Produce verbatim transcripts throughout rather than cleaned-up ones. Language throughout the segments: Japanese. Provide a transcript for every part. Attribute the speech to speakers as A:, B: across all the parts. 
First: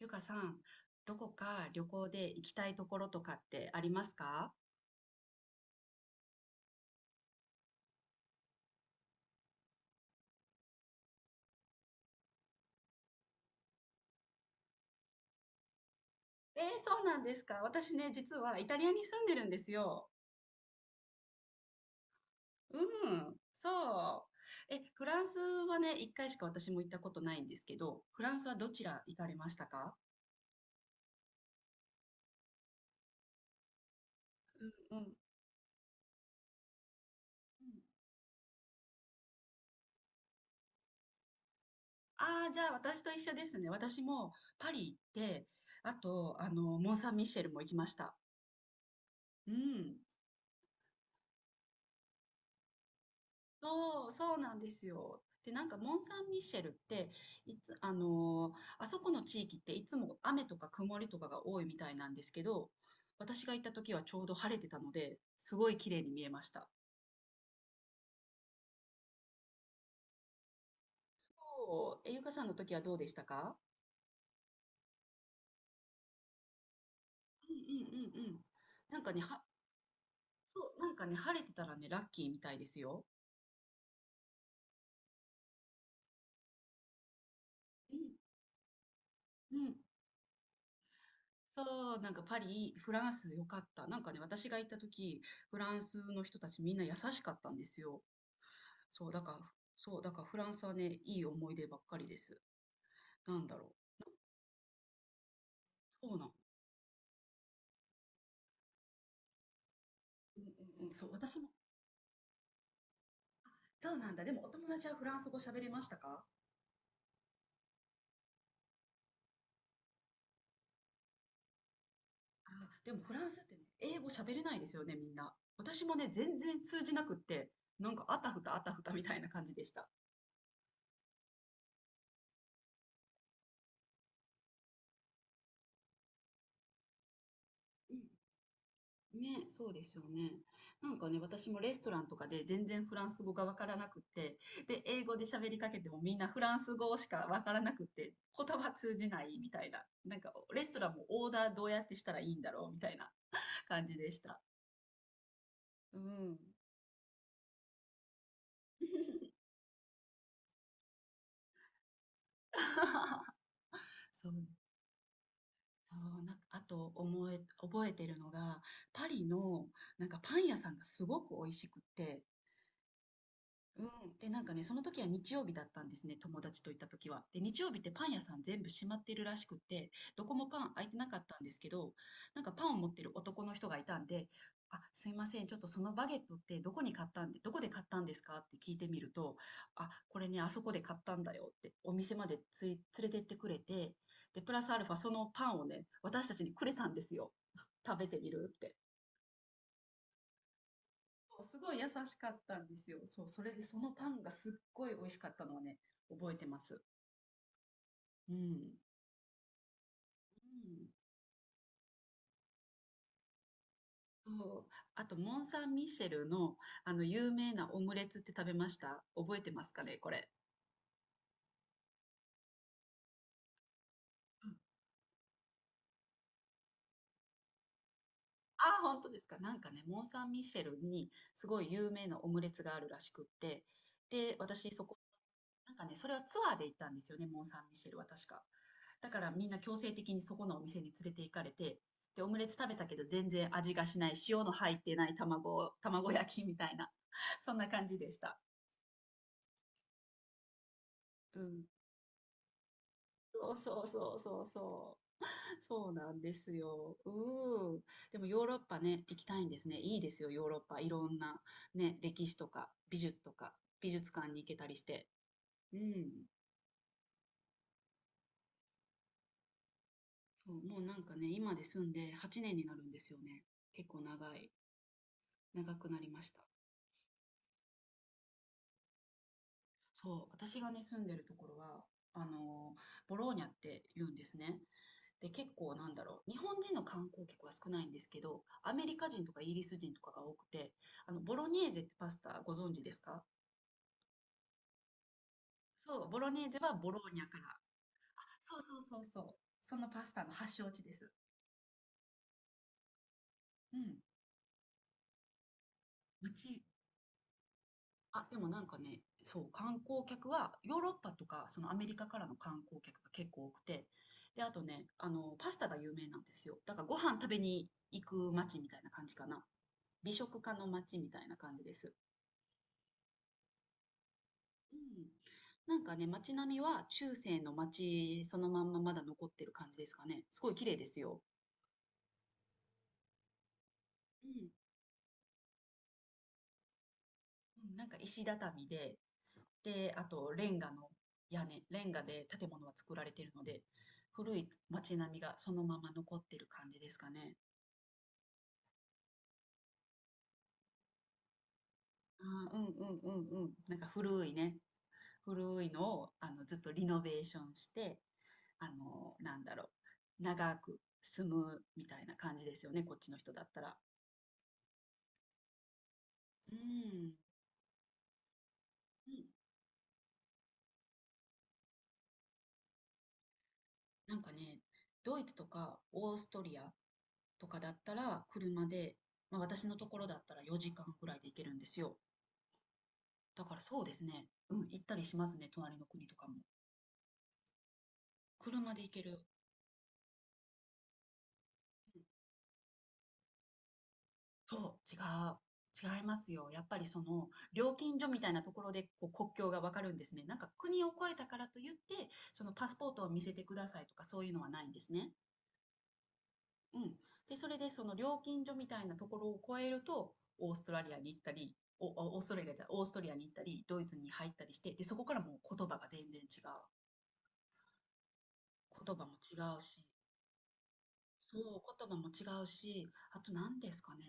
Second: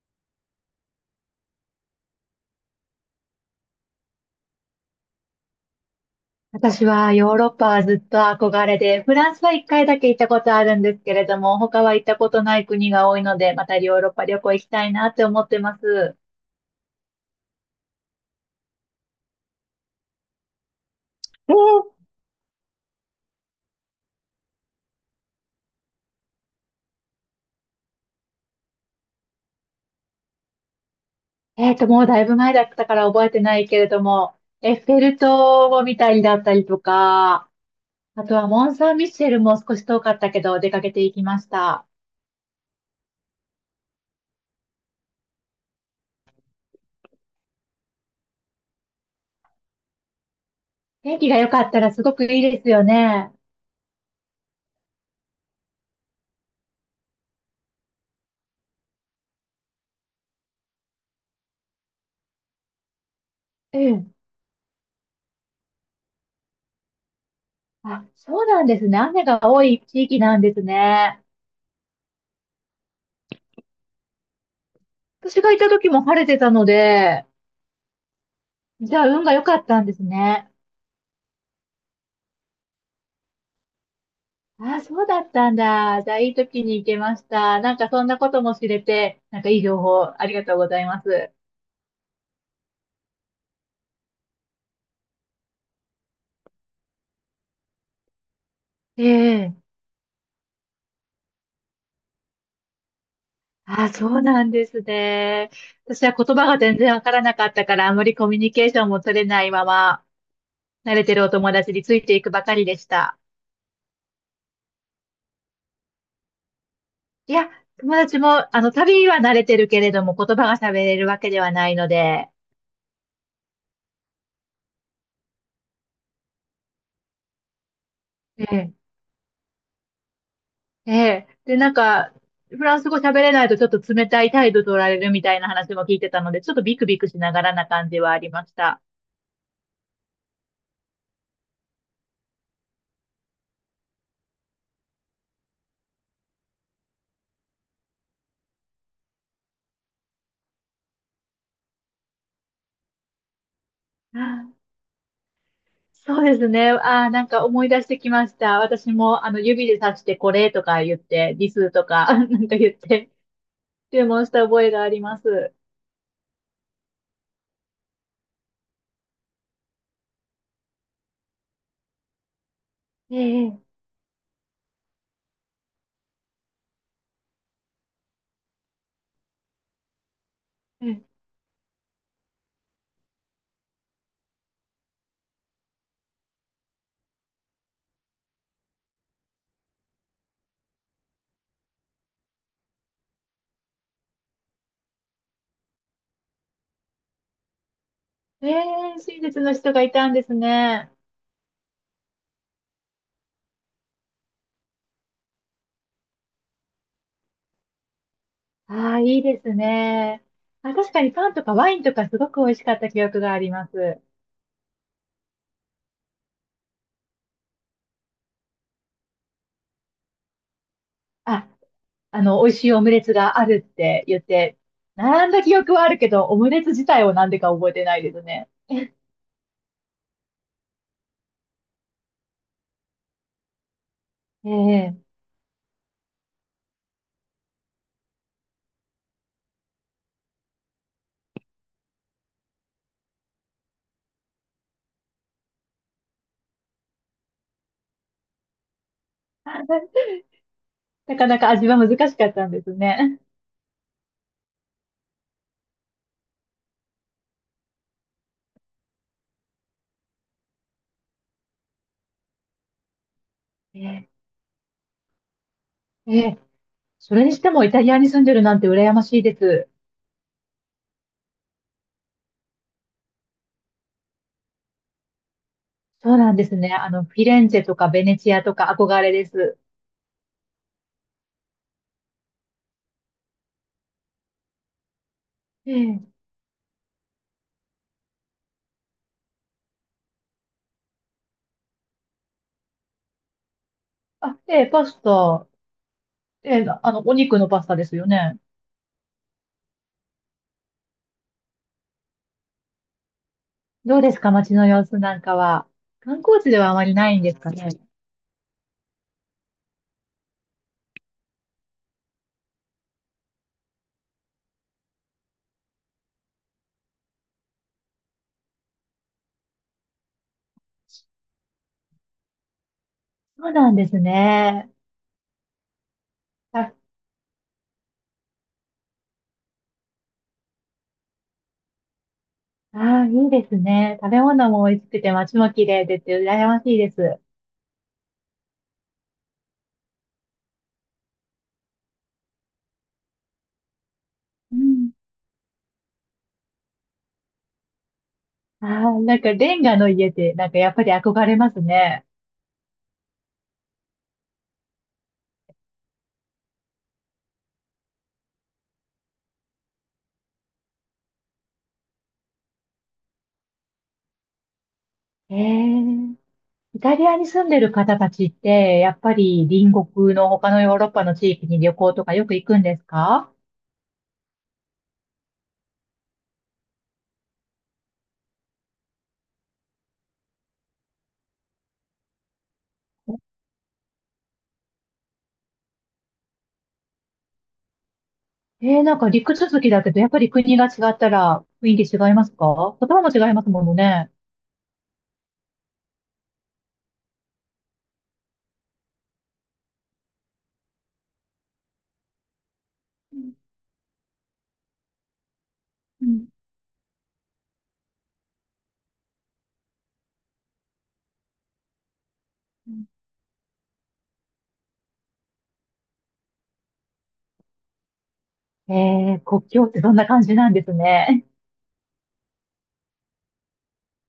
A: ゆかさん、どこか旅行で行きたいところとかってありますか？
B: 私はヨーロッパはずっと憧れで、フランスはいっかいだけ行ったことあるんですけれども、他は行ったことない国が多いので、またヨーロッパ旅行行きたいなって思ってます。
A: えー、そうなんですか。私ね、実はイタリアに住んでるんですよ。うん、そう。え、フランスはね、一回しか私も行ったことないんですけど、フランスはどちら行かれましたか？
B: えーと、もうだいぶ前だったから覚えてないけれども、エッ
A: う
B: フェ
A: ん。
B: ル塔を見たりだったりとか、あとはモン・サン・ミッシェルも少し遠かったけど出かけていきました。
A: ああー、じゃあ私と一緒ですね。私もパリ行って、あと、あの、モン・サン・ミシェルも行きました。うん。
B: 天気が良かったらすごくいいですよね。
A: そう、そうなんですよ。で、なんかモン・サン・ミッシェルって、いつ、あのーあそこの地域っていつも雨とか曇りとかが多いみたいなんですけど、私が行った
B: う
A: 時は
B: ん。
A: ちょうど晴れてたので、すごい綺麗に見えました。
B: あ、そうなんですね。雨が多い地域なんですね。
A: そう、え、ゆかさんの時はどうでしたか？
B: 私が行った時も晴れてたので、
A: うんうんうんうん。
B: じ
A: なん
B: ゃあ、
A: かね、
B: 運が
A: は、
B: 良かったんですね。
A: そう、なんかね、晴れてたらね、ラッキーみたいですよ。
B: ああ、そうだったんだ。じゃあ、いい時に行けました。なんか、
A: うん、
B: そんなことも知れて、なんか、
A: う
B: いい
A: ん。
B: 情報、ありがとうございます。
A: そう、なんかパリ、フランス良かった。なんかね、私が行った時、フランスの人たちみんな優しかったんですよ。
B: え
A: そう、だから、
B: え。
A: そう、だからフランスはね、いい思い出ばっかりです。なんだろ
B: ああ、そうなんですね。私
A: う。
B: は
A: そうな
B: 言
A: ん。
B: 葉が全然わからなかったから、あまりコミュニケーションも取れないまま、
A: うんうんうん、
B: 慣れ
A: そう、
B: てるお
A: 私も、
B: 友達についていくばかりでした。
A: そうなんだ。でもお友達はフランス語喋れましたか？
B: いや、友達も、あの、旅は慣れてるけれども、言葉が喋れるわけではないので、
A: あでもフランスってね、英語喋れないですよね、みんな。私もね、全然通じなくって、なんかあたふた
B: え
A: あた
B: え
A: ふたみたいな感じでした。
B: ええ。で、なんか、フランス語喋れないとちょっと冷たい態度取られるみたいな話も聞いてたので、ちょっとビクビクしながらな感
A: うん
B: じはありました。
A: ね、そうですよね。なんかね、私もレストランとかで全然フランス語がわからなくって、で、英語で喋りかけてもみんなフランス語しかわからなくって、言葉通じないみたいな。なんか、レストランもオーダーどうやってしたらいいんだろうみたいな感じでした。う
B: そうで
A: ん。
B: すね。ああ、なんか思い出してきました。私も、あの、指で指してこれとか言って、リスとか、なんか言って、注文
A: そ
B: し
A: う、
B: た覚えがあります。
A: そうなんかあと思え、覚えてるのが、パリのなんかパン屋さんがすごく美味しくって、
B: ええ、
A: うん。で、なんかね、その時は日曜日だったんですね、友達と行った時は。で、日曜日ってパン屋さん全部閉まってるらしくって、どこもパン開
B: え
A: いて
B: え、
A: なかったんですけど、なんかパンを持ってる男の人がいたんで、あ、すいません、ちょっとそのバゲットってどこに買ったんで、どこで買ったんですかって聞いてみると、あ、これね、あそこで買ったんだよって、お店までつい、連れてってくれて、で、プラスアルファそのパンをね、私たちにくれたんですよ。食べてみ
B: え
A: るって。
B: え、親切の人がいたんですね。
A: すごい優しかったんですよ。そう、それでそのパンがすっごい美味しかったのはね、覚えてます。うん。
B: ああ、いいですね。あ、
A: う
B: 確かにパンとかワインとかすごく美味しかった記憶があります。
A: ん。そう。あと、モン・サン・ミシェルの、あの、有名なオムレツって食べました、覚えてますかね、これ。
B: ああの、美味しいオムレツがあるって言っ
A: うん。
B: て、並んだ記憶はあるけど、オムレツ自体をなんでか覚えてないですね。
A: ああ、本当ですか。なんかね、モン・サン・ミシェルにすごい有名なオムレツがあるらしくって、で、
B: え
A: 私そ
B: え。
A: こなんかね、それはツアーで行ったんですよね、モン・サン・ミシェルは確か。だからみんな強制的にそこのお店に連れて行かれて、で、オムレツ食べたけど全然味がしない、塩の入ってない卵、卵焼きみたいな、そんな感じでした。
B: なかな
A: う
B: か
A: ん。
B: 味は難しかったんですね。
A: そうそうそうそうそう。そうなんですよ。うん。でもヨーロッパね、行きたいんですね。いいですよ、ヨーロッパ。いろんなね、歴史とか美術とか美
B: ええ
A: 術館に行けたりして。うん。
B: ええ、それにしてもイタリアに住んでるなんて羨ましいです。
A: そう、もうなんかね、今で住んではちねんになるんですよね。結構長い、長くなり
B: そう
A: まし
B: なん
A: た。
B: ですね。あの、フィレンツェとかベネチアとか憧れです。
A: そう、私がね、住んでるところは、あのボローニャって言うんですね。で、結構なんだ
B: ええ
A: ろう、日本人の観光客は少ないんですけど、アメリカ人とかイギリス人とかが多くて、あの、ボロネーゼってパスタご存知ですか？
B: あ、ええパスタ。
A: そう、ボロネーゼ
B: ええ
A: はボ
B: あ
A: ロ
B: の、お
A: ーニャか
B: 肉
A: ら。
B: のパスタですよね。
A: そうそうそうそう。そのパスタの発祥地です。う
B: ど
A: ん。
B: うですか、街の様子なんかは。観光地で
A: 町、
B: はあまりないんですかね。
A: あ、でもなんかね、そう、観光客は、ヨーロッパとか、そのアメリカからの観光客が結構多くて、で、あとね、あの、パスタが有名なんですよ。だからご飯食べに行く街みたいな感じかな。美食家の街みたいな感じです。
B: そうなんですね。
A: うん。なんかね、街並みは中世の街そのまんままだ残ってる感じですかね。すごい綺麗ですよ。
B: ああ、いいですね。食べ
A: うん。
B: 物も美味しくて街も綺麗でって羨ましいです。
A: うんなんか石畳で、で、あと、レンガの屋根、レンガで建物は作られているので、古い
B: うん。
A: 街並みがそのまま残ってる感じですかね。
B: ああ、なんかレンガの家ってなんかやっぱり憧れますね。
A: あーうんうんうんうん。なんか古いね、古いのをあのずっとリノベーションして、あの、なんだろう、長く住むみたいな感じですよね、こっちの人だったら。
B: ええ、
A: う
B: イタリ
A: ん、
B: アに住んでる方たちってやっ
A: う
B: ぱ
A: ん。
B: り隣国の他のヨーロッパの地域に旅行とかよく行くんですか？
A: なんかね、ドイツとかオーストリアとかだったら車で、まあ、私のところだったらよじかんくらいで行けるんですよ。だからそうですね。うん、行ったりしますね、隣の国とかも。
B: え
A: 車で
B: え、
A: 行
B: なん
A: け
B: か
A: る。
B: 陸続きだけどやっぱり国が違ったら雰囲気違いますか？言葉も違いますものね。
A: そう、違う。違いますよ。やっぱりその料金所みたいなところでこう国境がわかるんですね。なんか国を越えたからといって、そのパスポートを
B: う
A: 見せ
B: ん。
A: てくださいとかそういうのはないんですね。
B: うん
A: うん。で、それでその料金所みたいなところを越えると、オーストラリアに行ったり、お、おオーストラリアじゃ、オーストリアに行ったり、ドイツに入ったりして、で、そこからもう言葉が全然違う。
B: え
A: 言葉も
B: え、
A: 違
B: 国
A: う
B: 境って
A: し、
B: そんな感じなんですね。
A: そう、言葉も違うし、あと何ですかね。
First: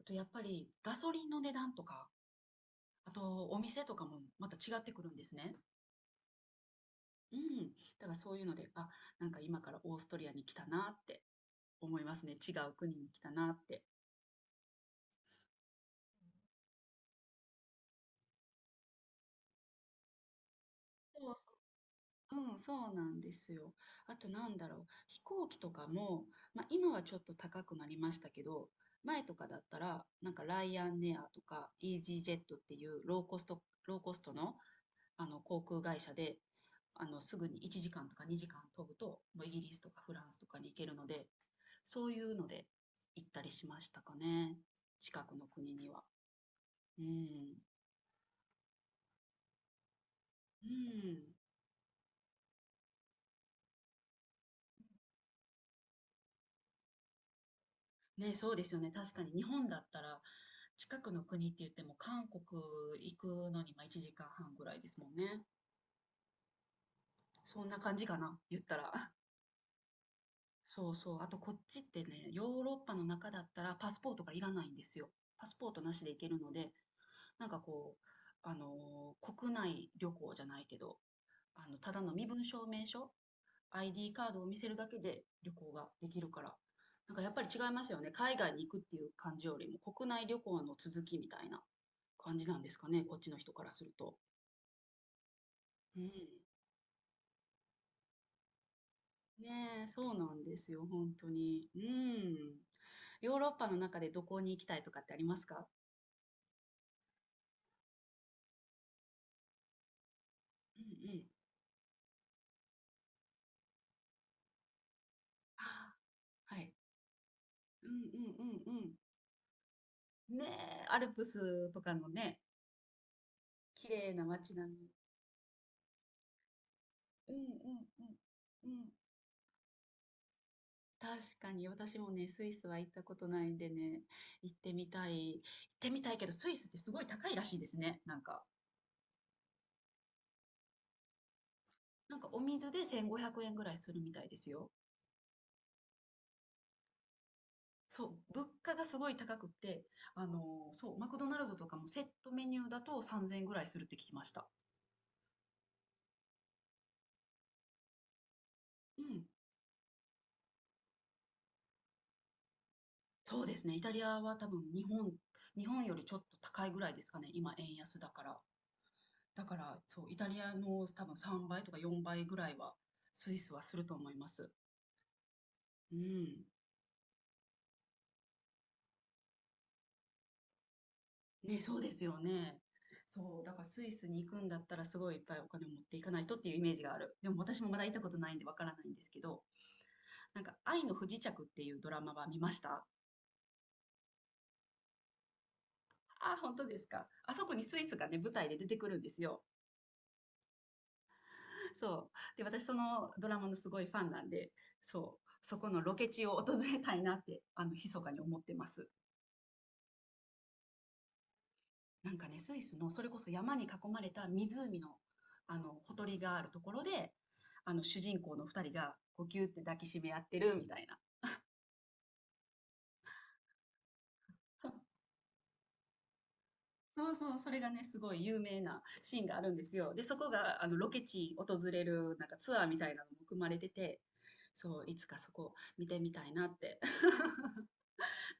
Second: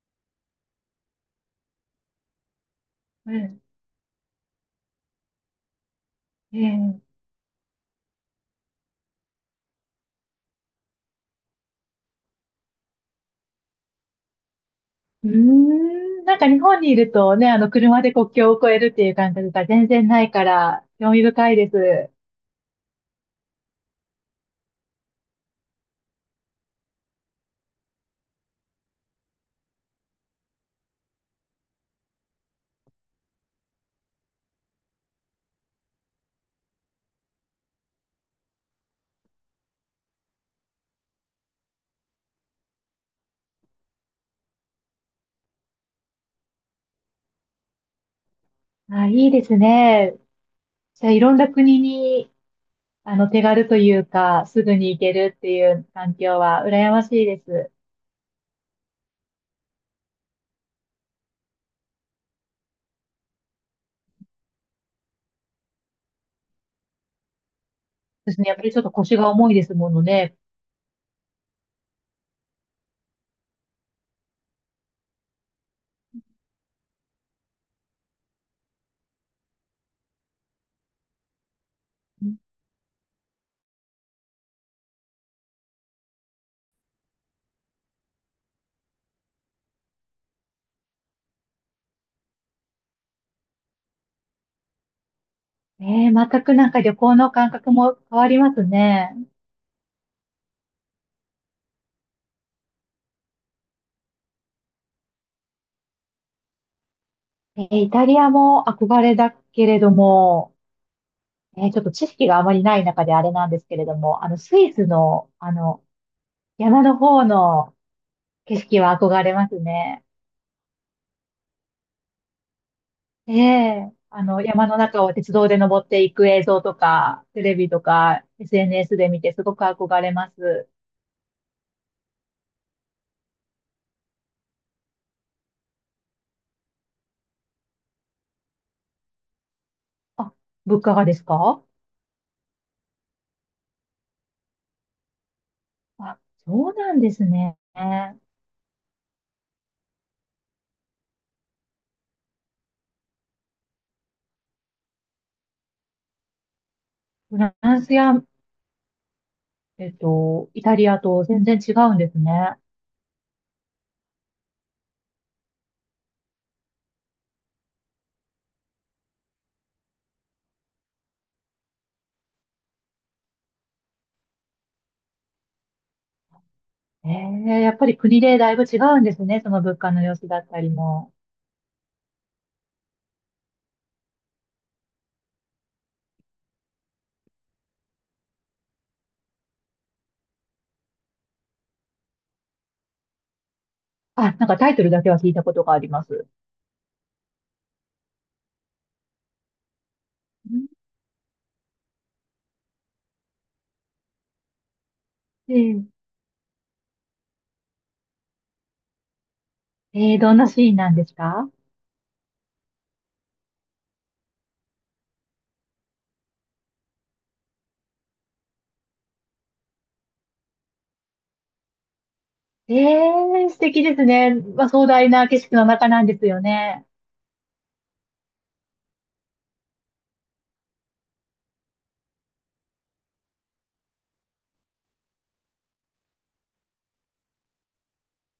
A: あとやっぱりガソリンの値段とか、あ
B: う
A: とお
B: ん。
A: 店とかもまた違ってくるんですね。
B: ええ
A: うん。だからそういうので、あ、なんか今からオーストリアに来たなって思いますね。違う国に来たなって。
B: うーん、なんか日本にいるとね、あの、車で国境を越えるっていう感覚が全然ないから、興味
A: そうそ
B: 深い
A: う。
B: です。
A: うん、そうなんですよ。あとなんだろう。飛行機とかも、まあ今はちょっと高くなりましたけど、前とかだったら、なんかライアンエアとかイージージェットっていうローコスト、ローコストのあの航空会社であのすぐにいちじかんとかにじかん飛ぶともうイギリスとかフランスとかに行けるのでそういうので行ったりしましたかね近くの国には。うん
B: あ、いいですね。
A: う
B: じゃあ、
A: ん
B: いろんな国に、あの、手軽というか、すぐに行けるっていう環境は羨ましいです。
A: ね、そうですよね。確かに日本だったら近くの国って言っても韓国行くのにまあいちじかんはんぐらいですもんね。そんな感じか
B: で
A: な
B: すね。やっ
A: 言っ
B: ぱり
A: た
B: ちょっと
A: ら。
B: 腰が重いですものね。
A: そうそう。あとこっちってね、ヨーロッパの中だったらパスポートがいらないんですよ。パスポートなしで行けるので、なんかこう、あのー国内旅行じゃないけど、あの、ただの身分証明書、アイディー カードを見せるだけで旅行ができるから、なんかやっぱり違いますよね。海外に行くっていう感じよりも、国内旅行の続きみたいな感じなんですかね、こっちの人からすると。
B: え
A: う
B: え
A: ん。
B: 全くなんか旅行の感覚も変わりますね。
A: ねえ、そうなんですよ、本当に。うん。ヨーロッパの中でどこに行きたいとかってありますか？
B: えーイタリアも憧れだけれども、
A: うんうん。
B: えーちょっと知識があまりない中であれなんですけれども、あの、スイスの、あ
A: あ
B: の、
A: ーはい。
B: 山の方の
A: うんう
B: 景
A: んう
B: 色
A: ん
B: は憧れますね。
A: うん。ねえ、アルプスとかのね、
B: え
A: 綺
B: え
A: 麗
B: あ
A: な
B: の、
A: 街
B: 山
A: 並
B: の
A: み。
B: 中を鉄道で登っていく映像とか、
A: うんう
B: テ
A: ん
B: レビと
A: うん
B: か、
A: うん。
B: エスエヌエス で見てすごく憧れます。
A: 確かに私もね、スイスは行ったことないんでね、行ってみたい。行ってみたいけど、スイスってすごい高いらしいですね。なんか、
B: あ、物価がですか？
A: なんかお水でせんごひゃくえんぐらいするみたいですよ。
B: あ、そうなんですね。
A: そう、物価がすごい高くて、あのそう、マクドナルドとかもセットメニューだとさんぜんえんぐらいするって聞きました。
B: フランスや、
A: うん。
B: えっと、イタリアと全然違うんですね。
A: そうですね。イタリアは多分日本、日本よりちょっと高いぐらいですかね。今円安だから。だから、そう、イタリアの多分さんばいとかよんばいぐらいは、スイスはすると思います。うん。
B: ええ、やっぱり国でだいぶ違うんですね、その物価の様子だったりも。
A: ね、そうですよね。そう、だからスイスに行くんだったらすごいいっぱいお金を持っていかないとっていうイメージがある。でも私もまだ行ったことないんでわからないんですけど、なんか愛の不時着っていうドラマは見ました？
B: あ、なんかタイトルだけは聞いたことがあります。
A: ああ本当ですか。あそこにスイスがね、舞台で出てくるんですよ。
B: うん。
A: そう。で、私そのドラマのすごいファンなんで、そう、
B: え
A: そこの
B: ー
A: ロケ地を訪れたいなって、あの、密かに思ってます。
B: えー、どんなシーンなんですか？
A: なんかね、スイスのそれこそ山に囲まれた湖の、あの、ほとりがあるところで、あの、主人公の二人がこうギュって抱きしめ合ってるみたいな。
B: えー素敵ですね。まあ、壮大な景色の中なんですよね。
A: そうそうそう、それがね、すごい有名なシーンがあるんですよ。で、そこが、あの、ロケ地訪れる、なんかツアーみたいなのも組まれてて、そう、いつかそこ見てみたいなって。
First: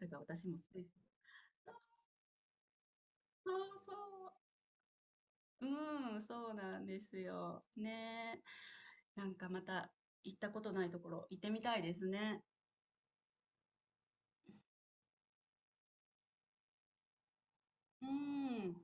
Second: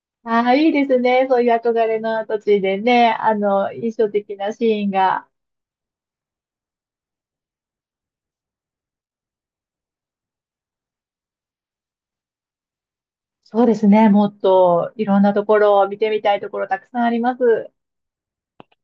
A: だから
B: あ
A: 私
B: あ、
A: も
B: いい
A: スイ
B: です
A: ス。
B: ね。そういう憧れの土地でね、あ
A: そ
B: の、
A: うそ
B: 印象的なシーンが。
A: う。うん、そうなんですよ。ねえ。なんかまた行ったことないところ行ってみたいですね。
B: そうですね。もっといろんなところを見てみたいところたくさんあります。
A: うん。